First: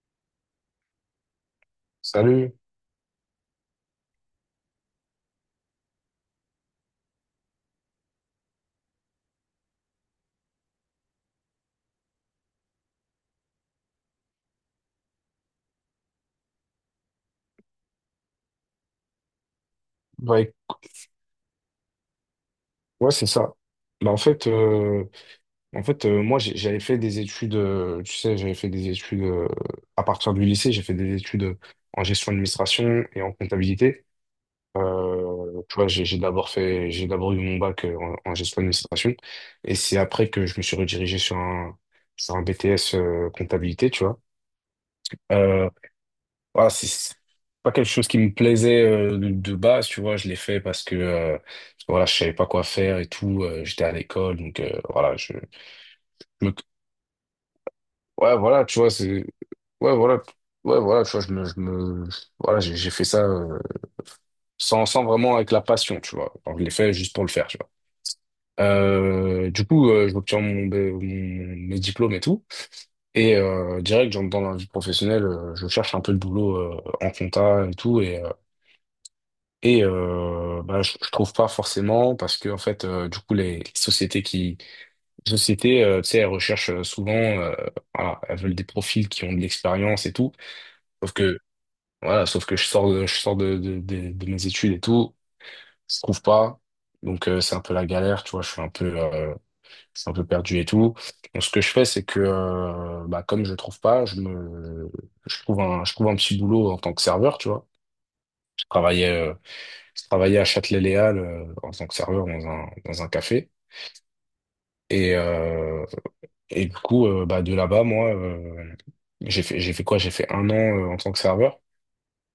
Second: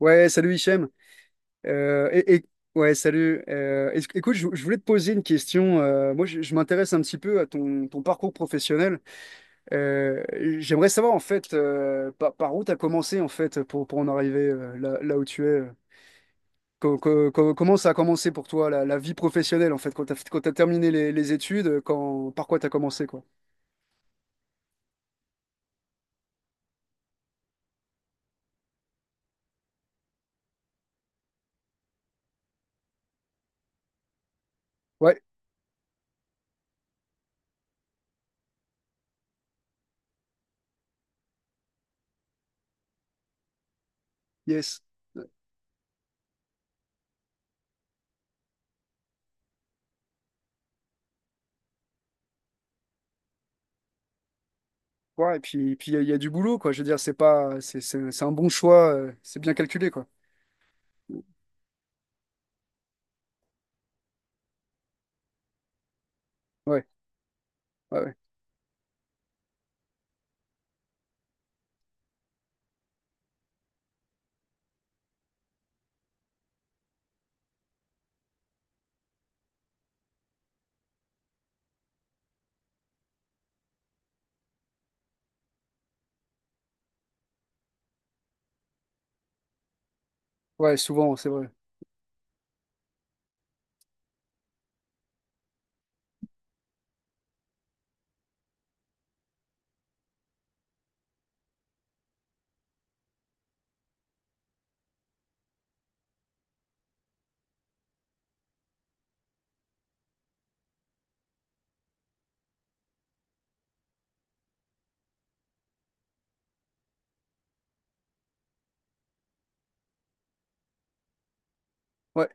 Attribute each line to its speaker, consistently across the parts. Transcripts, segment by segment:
Speaker 1: Ouais, salut Hichem. Euh, et, et-
Speaker 2: Salut.
Speaker 1: ouais, salut. Écoute, je voulais te poser une question. Moi, je m'intéresse un petit peu à ton parcours professionnel. Euh, J'aimerais savoir en fait par où tu as commencé en fait pour en arriver là où tu es. Comment ça a commencé pour toi la vie professionnelle en fait
Speaker 2: Bah,
Speaker 1: quand t'as terminé les études, quand, par quoi tu as commencé
Speaker 2: ouais,
Speaker 1: quoi?
Speaker 2: c'est ça. Bah, en fait, moi, j'avais fait des études, tu sais, j'avais fait des études à partir du lycée, j'ai fait des études en gestion d'administration et en comptabilité.
Speaker 1: Ouais,
Speaker 2: Tu vois, j'ai d'abord eu mon bac en gestion d'administration, et c'est après que je me suis redirigé sur un BTS comptabilité, tu vois.
Speaker 1: yes.
Speaker 2: Euh, Voilà, c'est pas quelque chose qui me plaisait, de base, tu vois. Je l'ai fait parce que, voilà, je savais pas quoi faire et tout. J'étais à l'école, donc voilà,
Speaker 1: Ouais, et puis il y a du
Speaker 2: je me,
Speaker 1: boulot quoi. Je veux dire, c'est pas, c'est un
Speaker 2: ouais,
Speaker 1: bon
Speaker 2: voilà, tu vois,
Speaker 1: choix, c'est bien calculé
Speaker 2: ouais,
Speaker 1: quoi.
Speaker 2: voilà, ouais, voilà, tu vois, voilà, j'ai fait ça, sans vraiment avec la passion, tu vois. Enfin, je l'ai
Speaker 1: Ouais,
Speaker 2: fait juste pour le faire, tu vois.
Speaker 1: ouais, ouais.
Speaker 2: J'obtiens mes diplômes et tout, et direct, j'entre dans la vie professionnelle. Je cherche un peu de boulot en compta et tout, bah, je trouve pas forcément parce que, en fait, du coup, les sociétés, tu sais, elles recherchent souvent, voilà, elles veulent des profils qui ont de l'expérience et tout,
Speaker 1: Ouais,
Speaker 2: sauf
Speaker 1: souvent, c'est
Speaker 2: que
Speaker 1: vrai.
Speaker 2: voilà, sauf que je sors de mes études et tout, je trouve pas. Donc c'est un peu la galère, tu vois, je suis un peu, perdu et tout. Donc ce que je fais, c'est que, bah, comme je trouve pas, je trouve un petit boulot en tant que serveur, tu vois. je travaillais euh, Je travaillais à Châtelet-Léal, en tant que serveur, dans dans un café. Et, euh, et du coup, bah, de là-bas, moi, j'ai fait quoi? J'ai fait un an, en tant que serveur.
Speaker 1: Ouais.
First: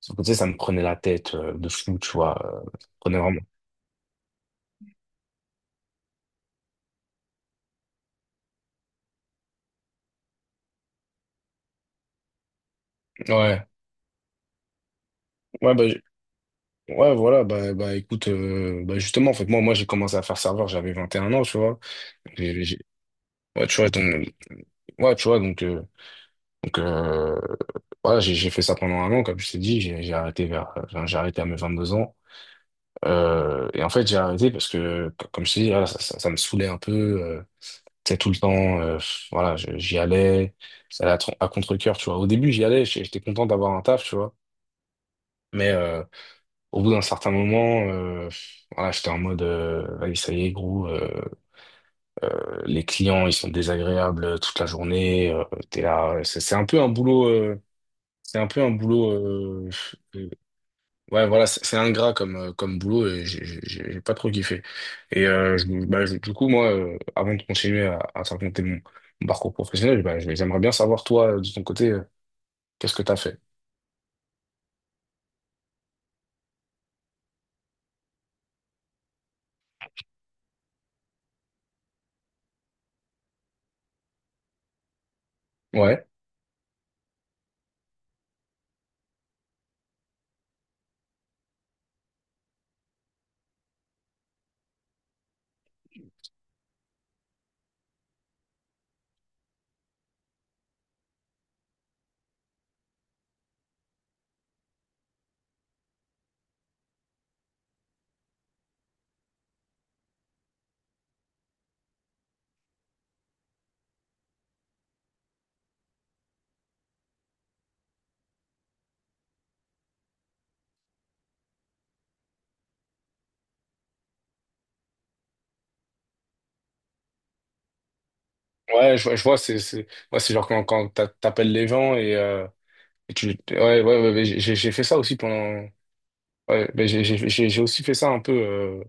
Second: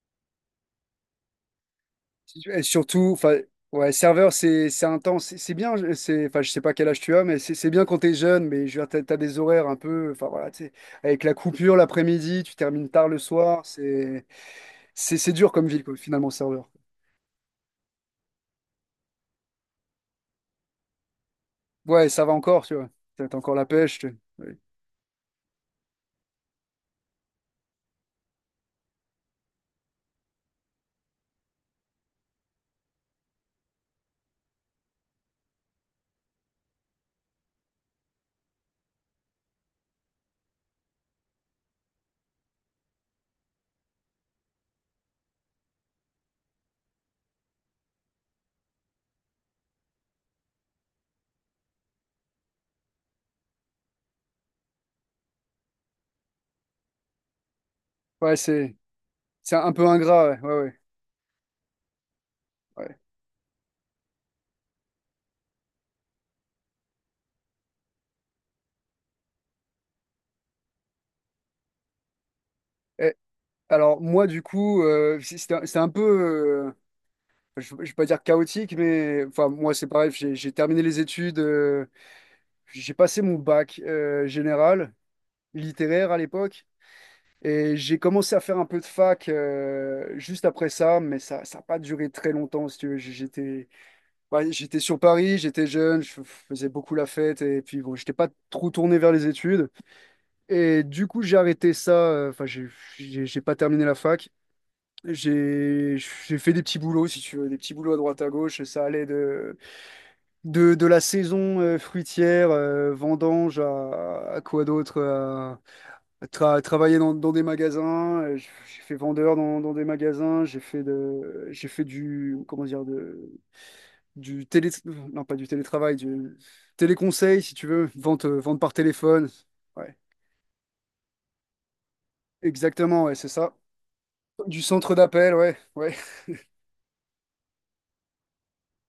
Speaker 2: Sauf que, tu sais, ça me prenait la tête, de fou, tu vois.
Speaker 1: Et
Speaker 2: Ça me
Speaker 1: surtout,
Speaker 2: prenait
Speaker 1: enfin,
Speaker 2: vraiment.
Speaker 1: ouais, serveur, c'est intense. C'est bien, c'est, enfin, je sais pas quel âge tu as, mais c'est bien quand t'es jeune, mais je veux dire, t'as des horaires un peu, enfin voilà, tu sais, avec la coupure l'après-midi, tu termines tard le soir,
Speaker 2: Ouais,
Speaker 1: c'est c'est dur comme
Speaker 2: ouais,
Speaker 1: ville,
Speaker 2: bah,
Speaker 1: quoi, finalement, serveur.
Speaker 2: ouais, voilà, bah écoute, bah, justement, en fait, moi j'ai commencé à faire serveur, j'avais 21 ans, tu vois.
Speaker 1: Ouais, ça va
Speaker 2: J'ai-
Speaker 1: encore, tu
Speaker 2: j'ai-
Speaker 1: vois. T'as encore la
Speaker 2: Ouais, tu vois,
Speaker 1: pêche.
Speaker 2: donc,
Speaker 1: Ouais,
Speaker 2: ouais, tu vois, donc, euh, donc euh, voilà, j'ai fait ça pendant un an, comme je t'ai dit, j'ai arrêté à mes 22 ans. Et en fait, j'ai arrêté parce que, comme je te dis, voilà, ça me saoulait un peu. Euh, Tu sais, tout le temps, voilà, j'y allais, ça allait à contre-cœur, tu vois. Au début, j'y allais, j'étais content d'avoir un taf, tu vois. Mais au bout d'un certain moment, voilà, j'étais en mode, vas ça y est, gros, les clients, ils sont désagréables toute la journée. T'es là, ouais, c'est un peu un boulot,
Speaker 1: ouais,
Speaker 2: c'est un peu un
Speaker 1: c'est
Speaker 2: boulot
Speaker 1: un peu ingrat, ouais, ouais, ouais.
Speaker 2: Ouais, voilà, c'est ingrat comme, comme
Speaker 1: Ouais.
Speaker 2: boulot, et j'ai pas trop kiffé. Et bah, du coup, moi, avant de continuer à te raconter mon parcours professionnel, bah, j'aimerais bien savoir, toi, de ton côté, qu'est-ce que t'as
Speaker 1: Et
Speaker 2: fait?
Speaker 1: alors, moi, du coup, c'est un c'est un peu. Je je vais pas dire chaotique, mais enfin, moi, c'est pareil, j'ai terminé les études. J'ai passé mon bac général,
Speaker 2: Ouais,
Speaker 1: littéraire à l'époque, et j'ai commencé à faire un peu de fac juste après ça, mais ça n'a pas duré très longtemps, si tu veux. J'étais, ouais, j'étais sur Paris, j'étais jeune, faisais beaucoup la fête, et puis bon, j'étais pas trop tourné vers les études. Et du coup, j'ai arrêté ça, enfin, j'ai pas terminé la fac. J'ai fait des petits boulots, si tu veux, des petits boulots à droite à gauche, ça allait de de la saison fruitière, vendange, à quoi d'autre? À, travailler dans des magasins. J'ai fait vendeur dans des magasins. J'ai fait de, j'ai fait du, comment dire, de, du télé, non pas du télétravail, du téléconseil, si tu veux, vente, vente par
Speaker 2: ouais, je
Speaker 1: téléphone.
Speaker 2: vois,
Speaker 1: Ouais,
Speaker 2: ouais, c'est genre quand, t'appelles les gens
Speaker 1: exactement, ouais, c'est ça.
Speaker 2: Ouais, ouais, ouais, ouais,
Speaker 1: Du
Speaker 2: fait
Speaker 1: centre
Speaker 2: ça aussi
Speaker 1: d'appel,
Speaker 2: pendant...
Speaker 1: ouais, ouais.
Speaker 2: Ouais, bah, j'ai aussi fait ça un peu... Euh...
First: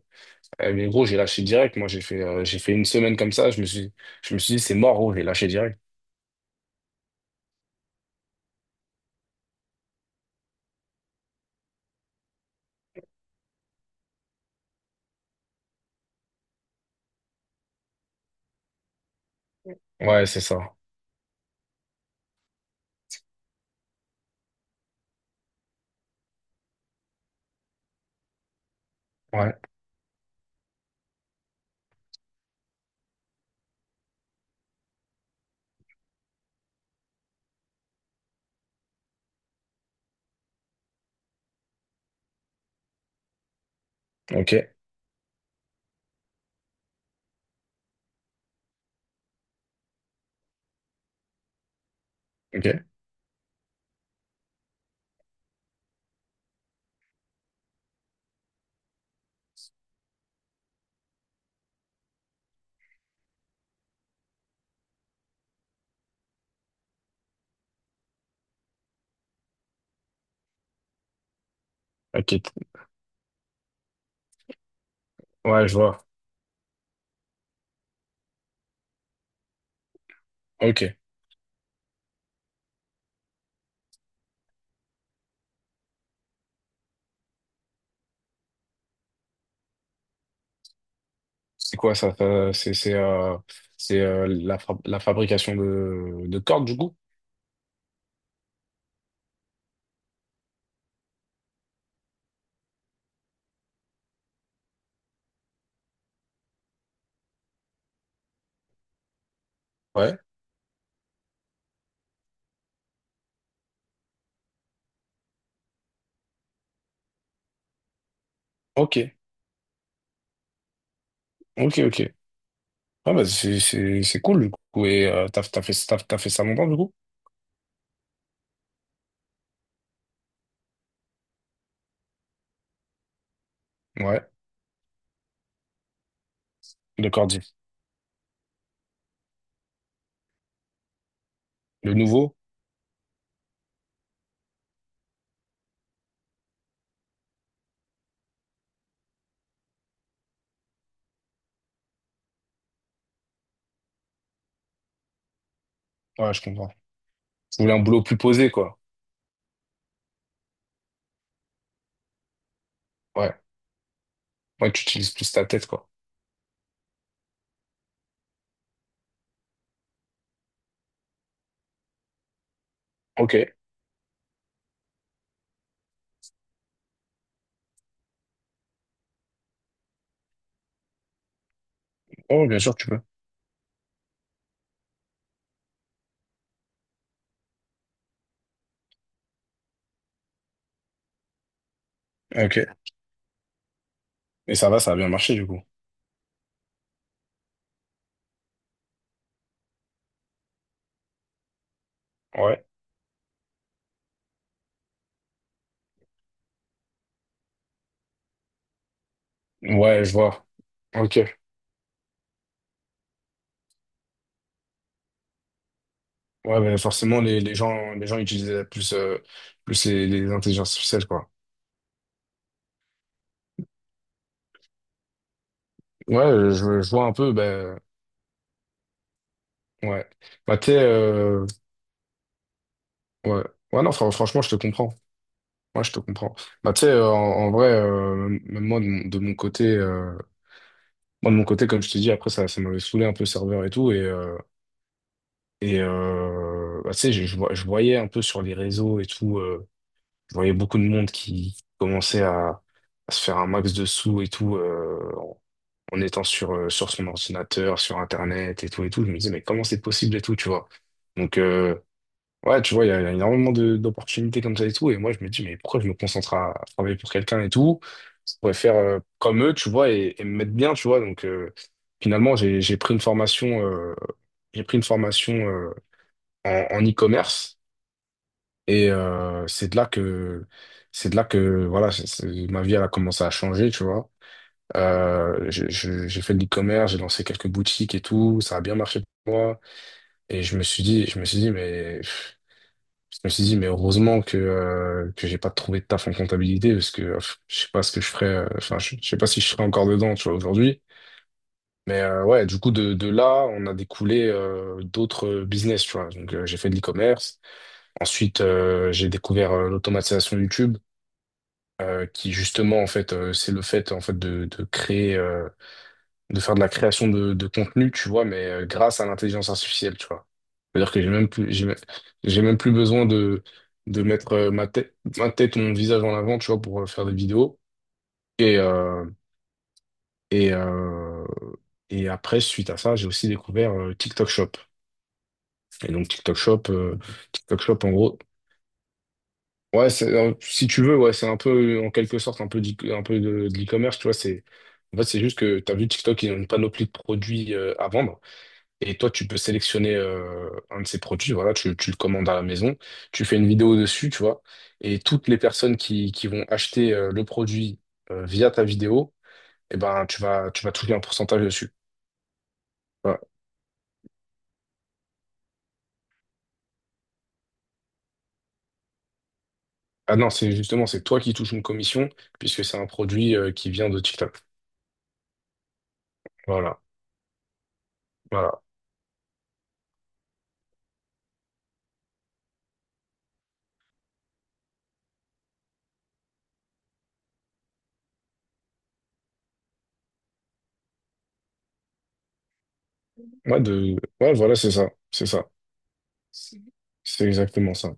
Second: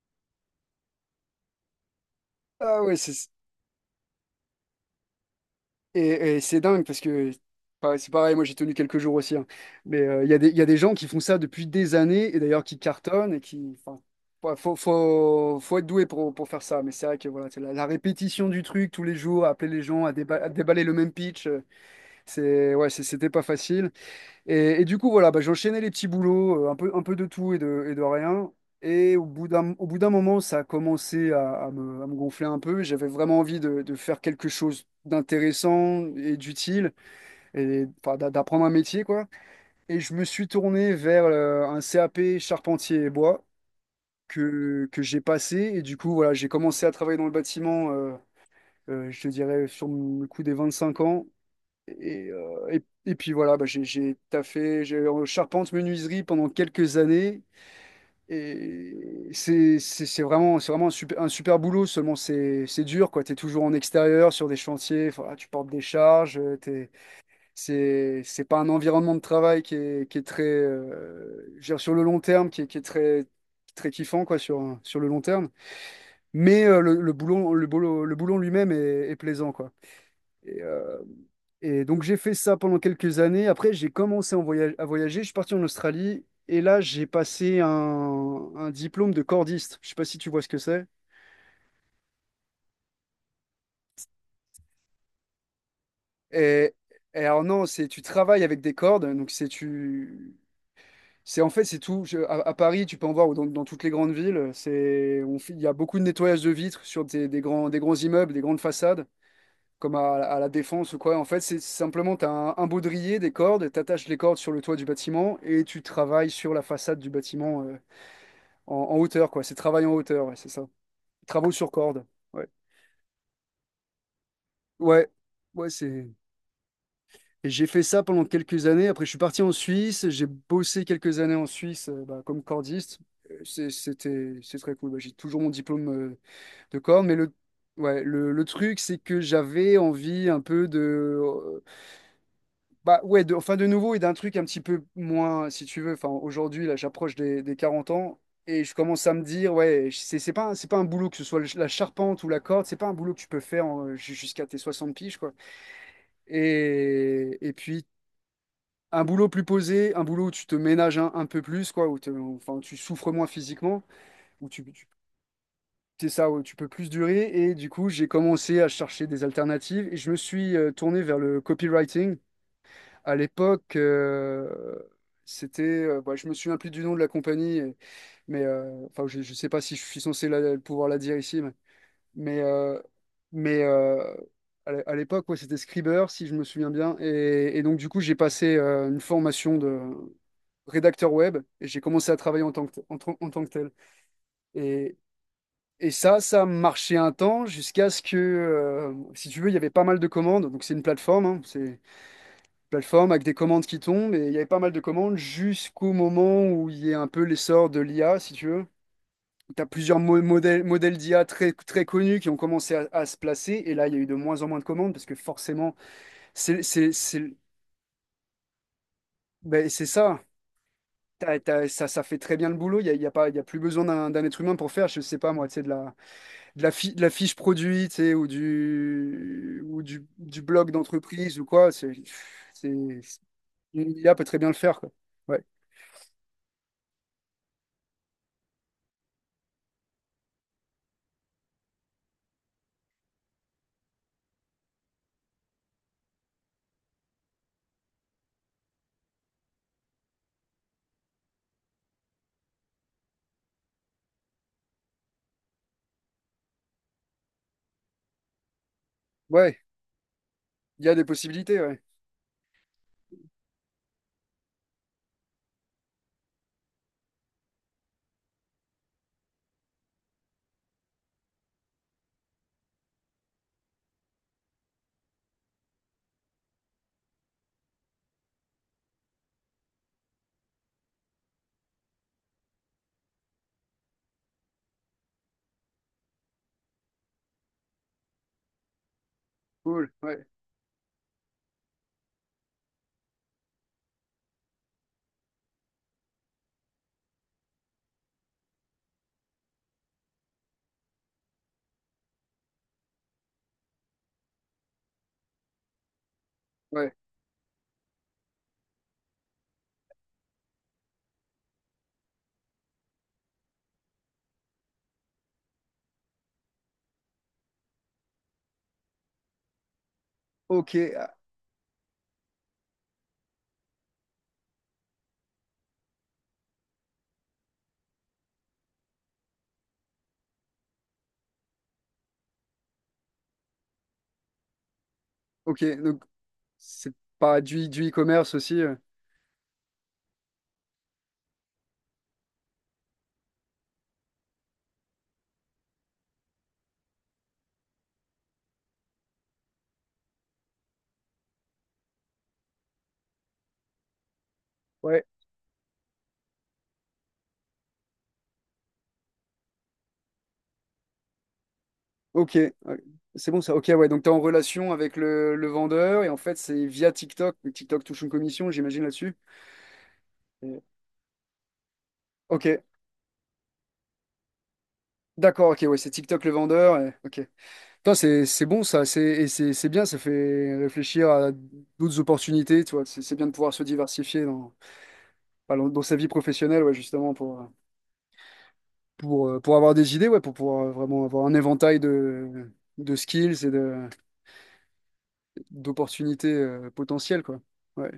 Speaker 2: eh, Mais gros, j'ai lâché direct. Moi, j'ai fait
Speaker 1: Ah
Speaker 2: une
Speaker 1: ouais, c'est
Speaker 2: semaine comme ça. Je me suis dit, c'est mort, gros, j'ai lâché direct.
Speaker 1: et c'est dingue parce que pareil, c'est pareil, moi j'ai tenu quelques jours aussi, hein. Mais il y a des, il y a des gens qui font ça depuis des années et d'ailleurs qui cartonnent et qui. Enfin, ouais, faut être doué pour faire ça. Mais c'est vrai que voilà, c'est la répétition du truc tous les jours, appeler les gens à,
Speaker 2: Ouais, c'est
Speaker 1: à
Speaker 2: ça.
Speaker 1: déballer le même pitch, c'est, ouais, c'était pas facile. Et du coup, voilà, bah, j'enchaînais les petits boulots, un peu de tout et de rien. Et
Speaker 2: Ouais,
Speaker 1: au bout d'un moment, ça a commencé à me gonfler un peu. J'avais vraiment envie de faire quelque chose d'intéressant et d'utile, et enfin, d'apprendre un métier, quoi. Et je me suis tourné vers un CAP charpentier et bois
Speaker 2: ok.
Speaker 1: que j'ai passé. Et du coup, voilà, j'ai commencé à travailler dans le bâtiment, je te dirais, sur le coup des 25 ans.
Speaker 2: Ok.
Speaker 1: Et puis voilà, bah, j'ai taffé, j'ai en charpente menuiserie pendant quelques années. Et c'est vraiment un super boulot, seulement c'est dur, quoi. Tu es toujours en extérieur, sur des chantiers, voilà, tu portes des charges, t'es, c'est pas un environnement de travail qui est très, je veux dire, sur le long
Speaker 2: Ok,
Speaker 1: terme,
Speaker 2: t-
Speaker 1: qui est très, très kiffant, quoi, sur, sur le long terme.
Speaker 2: ouais, je vois.
Speaker 1: Mais le boulot, le boulot, le boulot lui-même est, est plaisant, quoi.
Speaker 2: Ok.
Speaker 1: Et donc j'ai fait ça pendant quelques années. Après, j'ai commencé à voyager. Je suis parti en Australie et là, j'ai passé un diplôme de cordiste. Je sais pas si tu vois ce que c'est.
Speaker 2: C'est quoi ça? C'est La, la fabrication de cordes,
Speaker 1: Et,
Speaker 2: du coup?
Speaker 1: et alors non, c'est tu travailles avec des cordes. Donc c'est tu, c'est en fait c'est tout. À, à Paris, tu peux en voir ou dans, dans toutes les grandes villes. C'est, il y a beaucoup de nettoyage de vitres sur des grands immeubles, des grandes façades. Comme
Speaker 2: Ouais.
Speaker 1: à la Défense ou quoi. En fait, c'est simplement, tu as un baudrier, des cordes, tu attaches les cordes sur le toit du bâtiment et tu travailles sur la façade du bâtiment. En, en
Speaker 2: Ok,
Speaker 1: hauteur, quoi. C'est travail en hauteur, ouais, c'est ça. Travaux sur
Speaker 2: ok,
Speaker 1: corde.
Speaker 2: ok.
Speaker 1: Ouais.
Speaker 2: Ah bah c'est cool, du coup. Et
Speaker 1: Ouais. Ouais, c'est.
Speaker 2: t'as fait ça longtemps, du coup?
Speaker 1: Et j'ai fait ça pendant quelques années. Après, je suis parti en Suisse. J'ai bossé quelques années en Suisse bah, comme cordiste.
Speaker 2: Ouais,
Speaker 1: C'était, c'est très cool. Bah, j'ai toujours mon diplôme de corde.
Speaker 2: de
Speaker 1: Mais le,
Speaker 2: cordier.
Speaker 1: ouais, le truc, c'est que j'avais envie un peu de
Speaker 2: Le nouveau?
Speaker 1: Bah ouais, de, enfin de nouveau et d'un truc un petit peu moins, si tu veux. Enfin, aujourd'hui, là, j'approche des 40 ans et je commence à me dire, ouais, c'est pas, c'est pas un boulot, que ce soit la charpente ou la corde, c'est pas un boulot que tu peux faire jusqu'à tes 60 piges, quoi.
Speaker 2: Ouais, je comprends.
Speaker 1: Et
Speaker 2: Tu voulais un
Speaker 1: puis,
Speaker 2: boulot plus posé, quoi.
Speaker 1: un boulot plus posé, un boulot où tu te ménages un peu plus, quoi, enfin, tu souffres moins
Speaker 2: Ouais.
Speaker 1: physiquement, où tu,
Speaker 2: Ouais, tu
Speaker 1: tu-
Speaker 2: utilises plus ta tête, quoi.
Speaker 1: c'est ça, où tu peux plus durer. Et du coup, j'ai commencé à chercher des alternatives et je me suis tourné vers le copywriting. À
Speaker 2: Ok.
Speaker 1: l'époque, c'était, bah, je me souviens plus du nom de la compagnie, et- mais enfin, je sais pas si je suis censé pouvoir la dire ici, mais,
Speaker 2: Oh, bien sûr,
Speaker 1: euh,
Speaker 2: tu peux.
Speaker 1: mais à l'époque, ouais, c'était Scriber, si je me souviens bien, et donc du coup, j'ai passé une formation de rédacteur web et j'ai commencé à travailler
Speaker 2: Ok.
Speaker 1: en tant que tel.
Speaker 2: Et ça va, ça a
Speaker 1: Et,
Speaker 2: bien marché, du coup.
Speaker 1: et ça, ça marchait un temps jusqu'à ce que, si tu veux, il y avait pas mal de commandes, donc c'est une plateforme, hein, c'est
Speaker 2: Ouais.
Speaker 1: plateforme avec des commandes qui tombent, et il y avait pas mal de commandes jusqu'au moment où il y a un peu l'essor de l'IA, si tu veux. Tu as plusieurs
Speaker 2: Ouais, je vois.
Speaker 1: modèles, modèles
Speaker 2: Ok.
Speaker 1: d'IA très, très connus qui ont commencé à se placer, et là, il y a eu de moins en moins de commandes, parce que forcément,
Speaker 2: Ouais,
Speaker 1: c'est
Speaker 2: mais
Speaker 1: c'est-
Speaker 2: forcément,
Speaker 1: c'est-
Speaker 2: les gens utilisent
Speaker 1: ben, c'est
Speaker 2: plus
Speaker 1: ça.
Speaker 2: les intelligences artificielles, quoi.
Speaker 1: Ça, ça fait très bien le boulot, il n'y a, il y a pas, il y a plus besoin d'un être humain pour faire, je sais pas moi, tu sais, de la,
Speaker 2: Ouais,
Speaker 1: de la,
Speaker 2: je
Speaker 1: de
Speaker 2: vois
Speaker 1: la
Speaker 2: un peu,
Speaker 1: fiche
Speaker 2: ben,
Speaker 1: produit, tu sais, ou
Speaker 2: ouais.
Speaker 1: du
Speaker 2: Bah,
Speaker 1: blog
Speaker 2: tu sais,
Speaker 1: d'entreprise ou quoi, une
Speaker 2: ouais. Ouais, non,
Speaker 1: IA peut très
Speaker 2: franchement,
Speaker 1: bien
Speaker 2: je
Speaker 1: le
Speaker 2: te
Speaker 1: faire, quoi.
Speaker 2: comprends.
Speaker 1: Ouais.
Speaker 2: Moi, je te comprends. Bah, tu sais, en vrai, même moi, moi, de mon côté, comme je te dis, après, ça m'avait saoulé un peu le serveur et tout, bah, tu sais, je voyais un peu sur les réseaux et tout, je voyais beaucoup de monde qui commençait à se faire un max de sous et tout. En étant sur, sur son ordinateur, sur Internet et tout et tout. Je me disais, mais
Speaker 1: Ouais.
Speaker 2: comment c'est possible et tout, tu vois.
Speaker 1: Il y a des
Speaker 2: Donc,
Speaker 1: possibilités, ouais.
Speaker 2: ouais, tu vois, il y a énormément d'opportunités comme ça et tout. Et moi, je me dis, mais pourquoi je me concentre à travailler pour quelqu'un et tout? Je pourrais faire comme eux, tu vois, et me mettre bien, tu vois. Donc, finalement, j'ai pris une formation en e-commerce. Et c'est de là que, voilà, ma vie, elle a commencé à changer, tu vois. J'ai fait de l'e-commerce, j'ai lancé quelques boutiques et tout, ça a bien marché pour moi.
Speaker 1: Cool, ouais,
Speaker 2: Et je me suis dit, je me suis dit, mais Je me suis dit, mais heureusement que j'ai pas trouvé de taf en comptabilité, parce que je sais pas ce que je ferais. Enfin, je sais pas si je serais encore dedans, tu vois, aujourd'hui. Mais ouais, du coup, de là, on a découlé d'autres business, tu vois. Donc, j'ai fait de
Speaker 1: ouais.
Speaker 2: l'e-commerce. Ensuite, j'ai découvert l'automatisation YouTube, qui justement, en fait, c'est le fait, en fait, de créer. De faire de la création de contenu, tu vois, mais grâce à l'intelligence artificielle, tu vois.
Speaker 1: Ok,
Speaker 2: C'est-à-dire que
Speaker 1: ah,
Speaker 2: j'ai même plus besoin de mettre ma tête ou mon visage en avant, tu vois, pour faire des vidéos. Et, euh, et, euh, et après, suite à ça, j'ai aussi découvert TikTok Shop.
Speaker 1: ok.
Speaker 2: Et
Speaker 1: Donc,
Speaker 2: donc,
Speaker 1: c'est pas
Speaker 2: TikTok
Speaker 1: du,
Speaker 2: Shop,
Speaker 1: du
Speaker 2: en gros,
Speaker 1: e-commerce aussi.
Speaker 2: ouais, si tu veux, ouais, c'est un peu, en quelque sorte, un peu, un peu de l'e-commerce, tu vois. En fait, c'est juste que tu as vu TikTok, ils ont une panoplie de produits à vendre. Et toi, tu peux sélectionner un de ces produits. Voilà, tu le commandes à la maison, tu fais une vidéo dessus, tu vois, et
Speaker 1: Ouais,
Speaker 2: toutes les personnes qui vont acheter le produit, via ta vidéo, eh ben, tu vas toucher un pourcentage dessus.
Speaker 1: ok. Ouais.
Speaker 2: Voilà.
Speaker 1: C'est bon ça. Ok, ouais. Donc, tu es en relation avec le vendeur et en fait, c'est via TikTok. Mais TikTok touche une commission, j'imagine, là-dessus.
Speaker 2: Ah non, c'est
Speaker 1: Et-
Speaker 2: justement, c'est toi qui touches une commission,
Speaker 1: Ok,
Speaker 2: puisque c'est un produit qui vient de TikTok.
Speaker 1: d'accord, ok. Ouais, c'est TikTok le vendeur.
Speaker 2: Voilà,
Speaker 1: Ok. Putain, c'est
Speaker 2: voilà.
Speaker 1: bon ça. C'est et c'est c'est bien. Ça fait réfléchir à d'autres opportunités, tu vois. C'est bien de pouvoir se diversifier dans, enfin, dans dans sa vie professionnelle, ouais, justement, pour. Pour avoir des idées, ouais, pour pouvoir vraiment avoir un éventail de skills et
Speaker 2: Ouais,
Speaker 1: de,
Speaker 2: ouais, voilà, c'est ça, c'est ça.
Speaker 1: d'opportunités
Speaker 2: C'est
Speaker 1: potentielles,
Speaker 2: c'est
Speaker 1: quoi.
Speaker 2: exactement
Speaker 1: Ouais,
Speaker 2: ça.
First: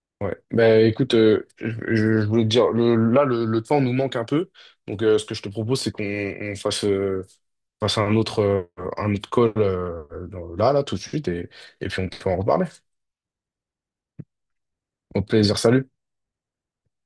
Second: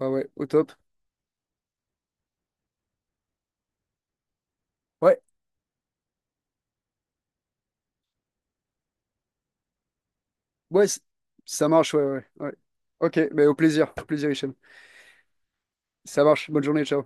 Speaker 1: ah ouais,
Speaker 2: Ouais.
Speaker 1: au top.
Speaker 2: Ben écoute, je voulais te dire, le temps nous manque un peu, donc
Speaker 1: Ouais,
Speaker 2: ce que je te propose, c'est qu'on fasse un autre, call, là
Speaker 1: ouais,
Speaker 2: tout de suite, et,
Speaker 1: ça
Speaker 2: et
Speaker 1: marche,
Speaker 2: puis
Speaker 1: ouais,
Speaker 2: on
Speaker 1: ouais,
Speaker 2: peut en
Speaker 1: ouais.
Speaker 2: reparler.
Speaker 1: Ok, mais au plaisir, Hichem.
Speaker 2: Au plaisir, salut.
Speaker 1: Ça marche, bonne journée, ciao.